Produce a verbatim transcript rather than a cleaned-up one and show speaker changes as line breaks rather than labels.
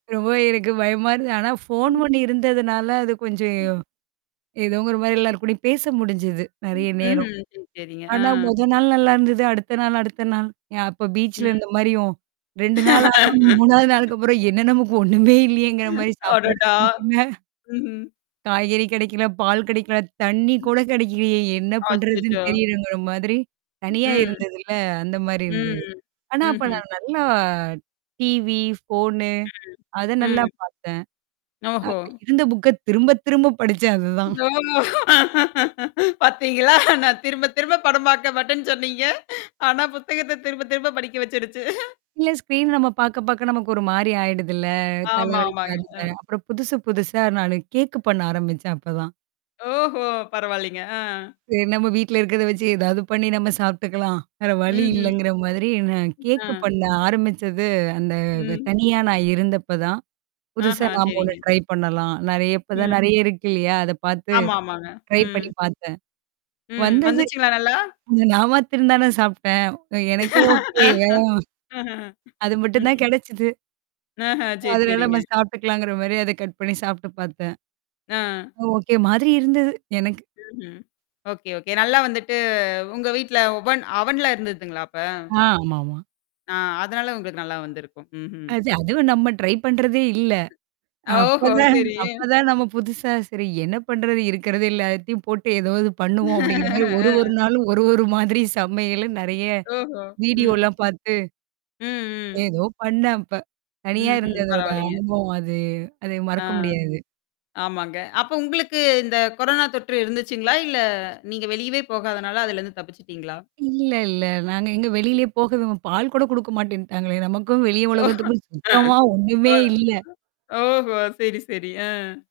ரொம்பவே எனக்கு பயமா இருந்தது. ஆனா, ஃபோன்
ம்.
ஒண்ணு இருந்ததுனால அது கொஞ்சம் எவ் ஏதோங்கிற மாதிரி எல்லார் கூடயும் பேச முடிஞ்சுது நிறைய நேரம்.
உஹ்ம். சரிங்க.
ஆனா,
அ.
முத நாள் நல்லா இருந்தது. அடுத்த நாள் அடுத்த நாள் ய அப்ப பீச்சில
ம்.
இருந்த மாரியும். ரெண்டு நாளாகவும், மூணாவது நாளுக்கப்புறம் என்ன நமக்கு ஒண்ணுமே இல்லையேங்கிற மாரி சாப்பாடும்
அடடா!
கெடைக்கல.
ம்ஹும்.
காய்கறி கெடைக்கல, பால் கெடைக்கல, தண்ணி கூட கெடைக்கலையே என்ன பண்ணுறதுன்னு
அச்சச்சோ.
தெரியலங்கிற மாதிரி தனியா
ம்.
இருந்ததுல அந்த மாதிரி
ம்.
இருந்தது. ஆனா, அப்ப
ம்ஹும்.
நான் நல்லா டிவி, ஃபோனு அத
ம்.
நல்லா
ம்.
பார்த்தேன்.
ஓஹோ!
அப்ப இருந்த புஃக்க திரும்ப, திரும்ப படிச்சேன் அதுதான்.
ஓ! பார்த்தீங்களா? நான் திரும்ப, திரும்ப படம் பார்க்க மாட்டேன்னு சொன்னீங்க. ஆனா, புத்தகத்த திரும்ப, திரும்ப படிக்க வச்சுடுச்சு.
இல்ல ஸ்க்ரீன் நம்ம பாக்க, பாக்க நமக்கு ஒரு மாதிரி ஆயிடுதுல்ல. அ தலை
ஆமா,
வலிக்
ஆமாங்க. ஆ.
[unintelligible] அப்புறம் புதுசு, புதுசா நானு கேஃக் பண்ண ஆரம்பிச்சேன் அப்பதான்.
ஓஹோ! பரவாயில்லைங்க. அ.
சரி நம்ம வீட்ல இருக்கிறத வச்சு ஏதாவது பண்ணி நம்ம சாப்பிட்டுக்கலாம். வேற வழி
ம்ஹூம்.
இல்லைங்கிற மாதிரி நான்
அ.
கேக் பண்ண ஆரம்பிச்சது அந்த
ம்.
தனியா நான் இருந்தப்ப தான். புதுசா
ஆஹா.
நாம ஒண்ணு
செரிங்க.
ட்ரை பண்ணலாம். நெறைய இப்ப தான்
ம்.
நெறைய இருக்கில்லையா? அத பார்த்து
ஆமா, ஆமாங்க.
ட்ரை
ம்.
பண்ணி பார்த்தேன்.
ம்.
வந்தது.
வந்துச்சுங்களா நல்லா?
அங்க நான் மாத்ரம் தானே சாப்பிட்டேன். எனக்கு ஓகே தான்.
அஹ,
அது மட்டும்தான்
ம்.
கெடச்சது.
ஆஹ. செரி,
அதனால நம்ம
செரிங்க.
சாப்ட்டுக்கலாங்குற மாதிரி அத கட் பண்ணி சாப்ட்டு பார்த்தேன்.
அ.
ஓகே மாதிரி இருந்தது, எனக்கு.
ம்ஹும். ஓகே, ஓகே நல்லா வந்துட்டு உங்க வீட்ல ஒவன் அவன்லாம் இருந்ததுங்களா அப்ப?
அ, ஆமாமா.
ஆ, அதனால உங்களுக்கு நல்லா வந்திருக்கும். ம்ஹும்.
அது, அதுவும் நம்ம ட்ரை பண்றதே இல்ல,
ஓஹோ!
அப்பதான்
சரி.
அப்பதான் நம்ம புதுசா சரி என்ன பண்றது, இருக்கிறது எல்லாத்தையும் போட்டு ஏதாவது பண்ணுவோம் அப்படிங்கிற மாதிரி, ஒரு,
அ.
ஒரு நாளும், ஒரு, ஒரு மாதிரி சமையலும் நெறைய
ஓஹோ! ம்.
வீடியோலாம் பார்த்து
ம். ம்.
ஏதோ பண்ணேன் அப்ப. தனியா
ம்ஹும்,
இருந்ததோட
பரவாயில்லைங்க.
அனுபவம் அது அத
அ.
மறக்க முடியாது.
ஆமாங்க. அப்ப உங்களுக்கு இந்த கொரோனா தொற்று இருந்ததுச்சுங்களா? இல்ல நீங்க வெளியவே போகாதனால அதுல இருந்து தப்பிச்சுட்டீங்களா?
இல்ல, இல்ல. நாங்க எங்க வெளியிலேயே போகவு பால் கூட குடுக்க மாட்டேன்னுட்டாங்களே! நமக்கும் வெளி உலகத்துக்கும் சுத்தமா
அ.
ஒண்ணுமே இல்ல.
ஓஹோ, சரி, சரி. ஆ